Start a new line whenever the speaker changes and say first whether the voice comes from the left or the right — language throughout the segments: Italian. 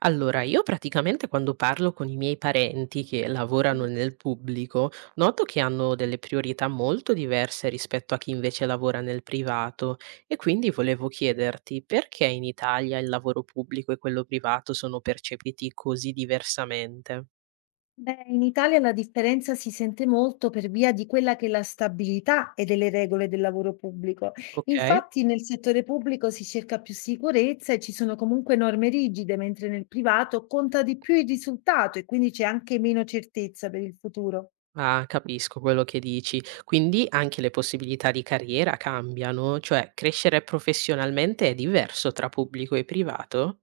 right: Allora, io praticamente quando parlo con i miei parenti che lavorano nel pubblico, noto che hanno delle priorità molto diverse rispetto a chi invece lavora nel privato e quindi volevo chiederti perché in Italia il lavoro pubblico e quello privato sono percepiti così diversamente?
left: Beh, in Italia la differenza si sente molto per via di quella che è la stabilità e delle regole del lavoro pubblico.
right: Ok?
left: Infatti, nel settore pubblico si cerca più sicurezza e ci sono comunque norme rigide, mentre nel privato conta di più il risultato e quindi c'è anche meno certezza per il futuro.
right: Ah, capisco quello che dici. Quindi anche le possibilità di carriera cambiano, cioè crescere professionalmente è diverso tra pubblico e privato?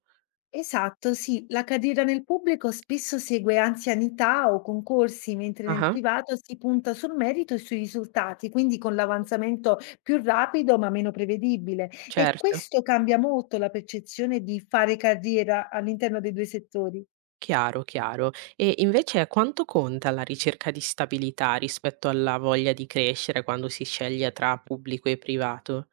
left: Esatto, sì, la carriera nel pubblico spesso segue anzianità o concorsi, mentre nel
right: Ah,
left: privato si punta sul merito e sui risultati, quindi con l'avanzamento più rapido ma meno prevedibile. E
right: certo.
left: questo cambia molto la percezione di fare carriera all'interno dei due settori.
right: Chiaro, chiaro. E invece quanto conta la ricerca di stabilità rispetto alla voglia di crescere quando si sceglie tra pubblico e privato?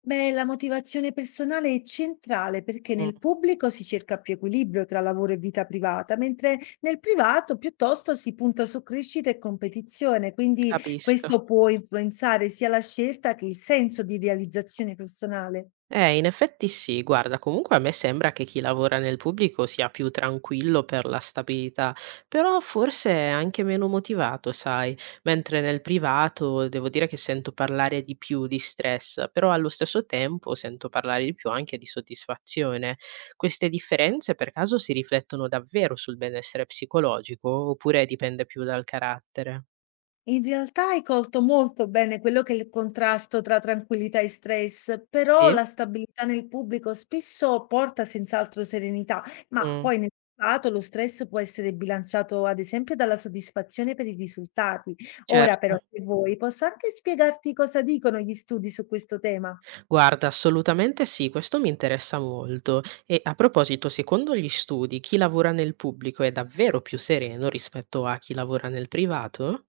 left: Beh, la motivazione personale è centrale perché
right: Mh,
left: nel pubblico si cerca più equilibrio tra lavoro e vita privata, mentre nel privato piuttosto si punta su crescita e competizione, quindi
right: capisco.
left: questo può influenzare sia la scelta che il senso di realizzazione personale.
right: In effetti sì, guarda, comunque a me sembra che chi lavora nel pubblico sia più tranquillo per la stabilità, però forse è anche meno motivato, sai, mentre nel privato devo dire che sento parlare di più di stress, però allo stesso tempo sento parlare di più anche di soddisfazione. Queste differenze per caso si riflettono davvero sul benessere psicologico oppure dipende più dal carattere?
left: In realtà hai colto molto bene quello che è il contrasto tra tranquillità e stress, però
right: Sì?
left: la stabilità nel pubblico spesso porta senz'altro serenità, ma
right: Mm,
left: poi nel passato lo stress può essere bilanciato ad esempio dalla soddisfazione per i risultati. Ora però,
right: certo.
left: se vuoi, posso anche spiegarti cosa dicono gli studi su questo tema.
right: Guarda, assolutamente sì, questo mi interessa molto. E a proposito, secondo gli studi, chi lavora nel pubblico è davvero più sereno rispetto a chi lavora nel privato?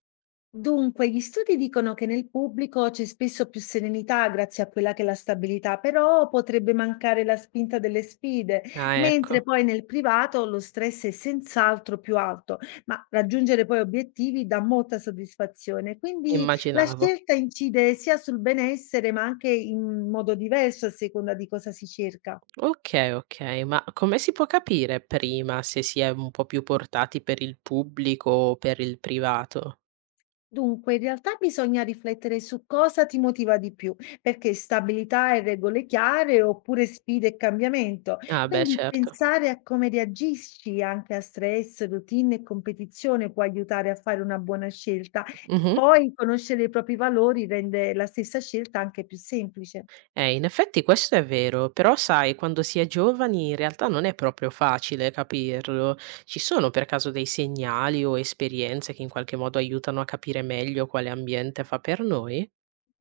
left: Dunque, gli studi dicono che nel pubblico c'è spesso più serenità grazie a quella che è la stabilità, però potrebbe mancare la spinta delle sfide,
right: Ah,
left: mentre
right: ecco,
left: poi nel privato lo stress è senz'altro più alto, ma raggiungere poi obiettivi dà molta soddisfazione. Quindi la
right: immaginavo.
left: scelta incide sia sul benessere, ma anche in modo diverso a seconda di cosa si cerca.
right: Ok, ok, ma come si può capire prima se si è un po' più portati per il pubblico o per il privato?
left: Dunque, in realtà bisogna riflettere su cosa ti motiva di più, perché stabilità e regole chiare oppure sfide e cambiamento.
right: Ah, beh,
left: Quindi
right: certo.
left: pensare a come reagisci anche a stress, routine e competizione può aiutare a fare una buona scelta. E
right: Mhm.
left: poi conoscere i propri valori rende la stessa scelta anche più semplice.
right: In effetti questo è vero, però sai, quando si è giovani in realtà non è proprio facile capirlo. Ci sono per caso dei segnali o esperienze che in qualche modo aiutano a capire meglio quale ambiente fa per noi?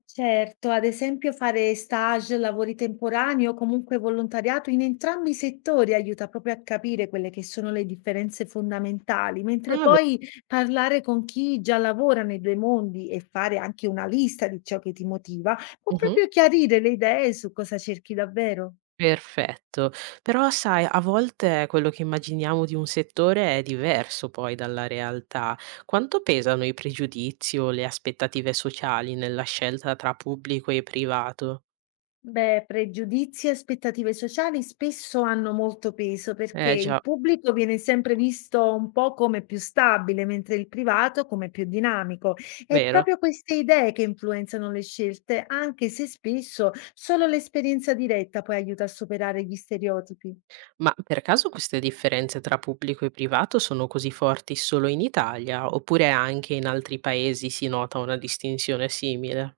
left: Certo, ad esempio fare stage, lavori temporanei o comunque volontariato in entrambi i settori aiuta proprio a capire quelle che sono le differenze fondamentali, mentre
right: Ah, beh,
left: poi parlare con chi già lavora nei due mondi e fare anche una lista di ciò che ti motiva può
right: mhm,
left: proprio chiarire le idee su cosa cerchi davvero.
right: perfetto. Però sai, a volte quello che immaginiamo di un settore è diverso poi dalla realtà. Quanto pesano i pregiudizi o le aspettative sociali nella scelta tra pubblico e privato?
left: Beh, pregiudizi e aspettative sociali spesso hanno molto peso perché
right: Eh
left: il
right: già,
left: pubblico viene sempre visto un po' come più stabile, mentre il privato come più dinamico. È
right: vero?
left: proprio queste idee che influenzano le scelte, anche se spesso solo l'esperienza diretta poi aiuta a superare gli stereotipi.
right: Ma per caso queste differenze tra pubblico e privato sono così forti solo in Italia, oppure anche in altri paesi si nota una distinzione simile?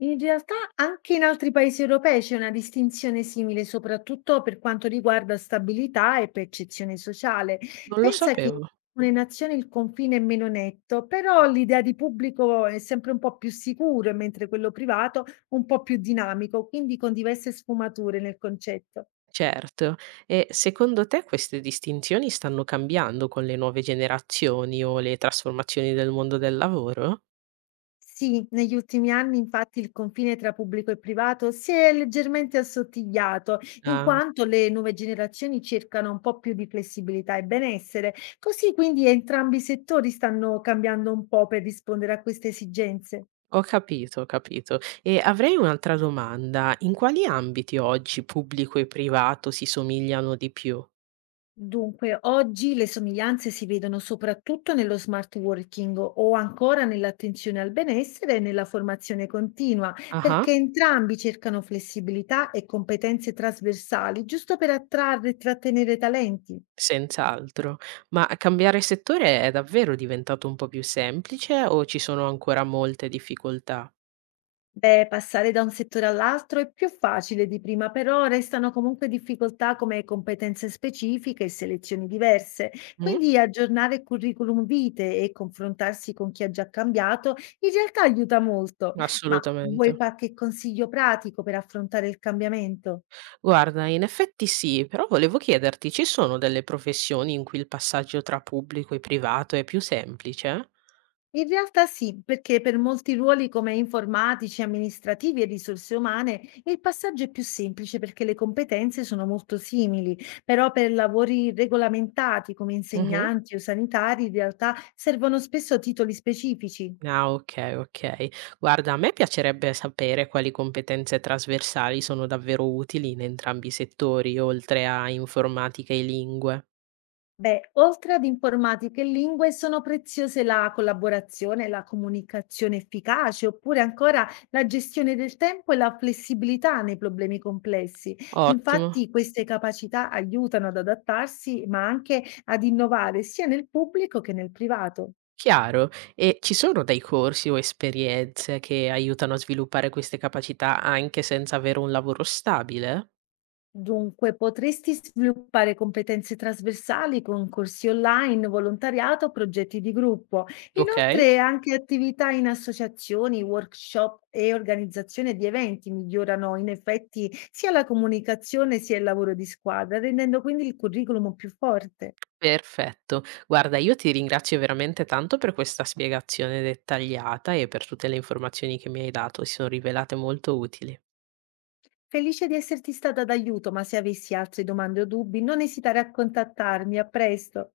left: In realtà anche in altri paesi europei c'è una distinzione simile, soprattutto per quanto riguarda stabilità e percezione sociale.
right: Non lo
left: Pensa che in
right: sapevo.
left: alcune nazioni il confine è meno netto, però l'idea di pubblico è sempre un po' più sicuro, mentre quello privato un po' più dinamico, quindi con diverse sfumature nel concetto.
right: Certo, e secondo te queste distinzioni stanno cambiando con le nuove generazioni o le trasformazioni del mondo del lavoro?
left: Sì, negli ultimi anni infatti il confine tra pubblico e privato si è leggermente assottigliato, in
right: Ah,
left: quanto le nuove generazioni cercano un po' più di flessibilità e benessere, così quindi entrambi i settori stanno cambiando un po' per rispondere a queste esigenze.
right: ho capito, ho capito. E avrei un'altra domanda. In quali ambiti oggi pubblico e privato si somigliano di più?
left: Dunque, oggi le somiglianze si vedono soprattutto nello smart working o ancora nell'attenzione al benessere e nella formazione continua,
right: Ah.
left: perché entrambi cercano flessibilità e competenze trasversali, giusto per attrarre e trattenere talenti.
right: Senz'altro. Ma cambiare settore è davvero diventato un po' più semplice o ci sono ancora molte difficoltà?
left: Beh, passare da un settore all'altro è più facile di prima, però restano comunque difficoltà come competenze specifiche e selezioni diverse.
right: Mh?
left: Quindi aggiornare il curriculum vitae e confrontarsi con chi ha già cambiato in realtà aiuta molto. Ma
right: Assolutamente.
left: vuoi qualche consiglio pratico per affrontare il cambiamento?
right: Guarda, in effetti sì, però volevo chiederti, ci sono delle professioni in cui il passaggio tra pubblico e privato è più semplice?
left: In realtà sì, perché per molti ruoli come informatici, amministrativi e risorse umane il passaggio è più semplice perché le competenze sono molto simili, però per lavori regolamentati come
right: Mh-mh.
left: insegnanti o sanitari in realtà servono spesso titoli specifici.
right: Ah, okay, okay. Guarda, a me piacerebbe sapere quali competenze trasversali sono davvero utili in entrambi i settori, oltre a informatica e lingue.
left: Beh, oltre ad informatica e lingue, sono preziose la collaborazione, la comunicazione efficace, oppure ancora la gestione del tempo e la flessibilità nei problemi complessi.
right: Ottimo.
left: Infatti, queste capacità aiutano ad adattarsi, ma anche ad innovare sia nel pubblico che nel privato.
right: Chiaro. E ci sono dei corsi o esperienze che aiutano a sviluppare queste capacità anche senza avere un lavoro stabile?
left: Dunque, potresti sviluppare competenze trasversali con corsi online, volontariato, progetti di gruppo.
right: Okay,
left: Inoltre, anche attività in associazioni, workshop e organizzazione di eventi migliorano in effetti sia la comunicazione sia il lavoro di squadra, rendendo quindi il curriculum più forte.
right: perfetto. Guarda, io ti ringrazio veramente tanto per questa spiegazione dettagliata e per tutte le informazioni che mi hai dato, si sono rivelate molto utili.
left: Felice di esserti stata d'aiuto, ma se avessi altre domande o dubbi, non esitare a contattarmi. A presto.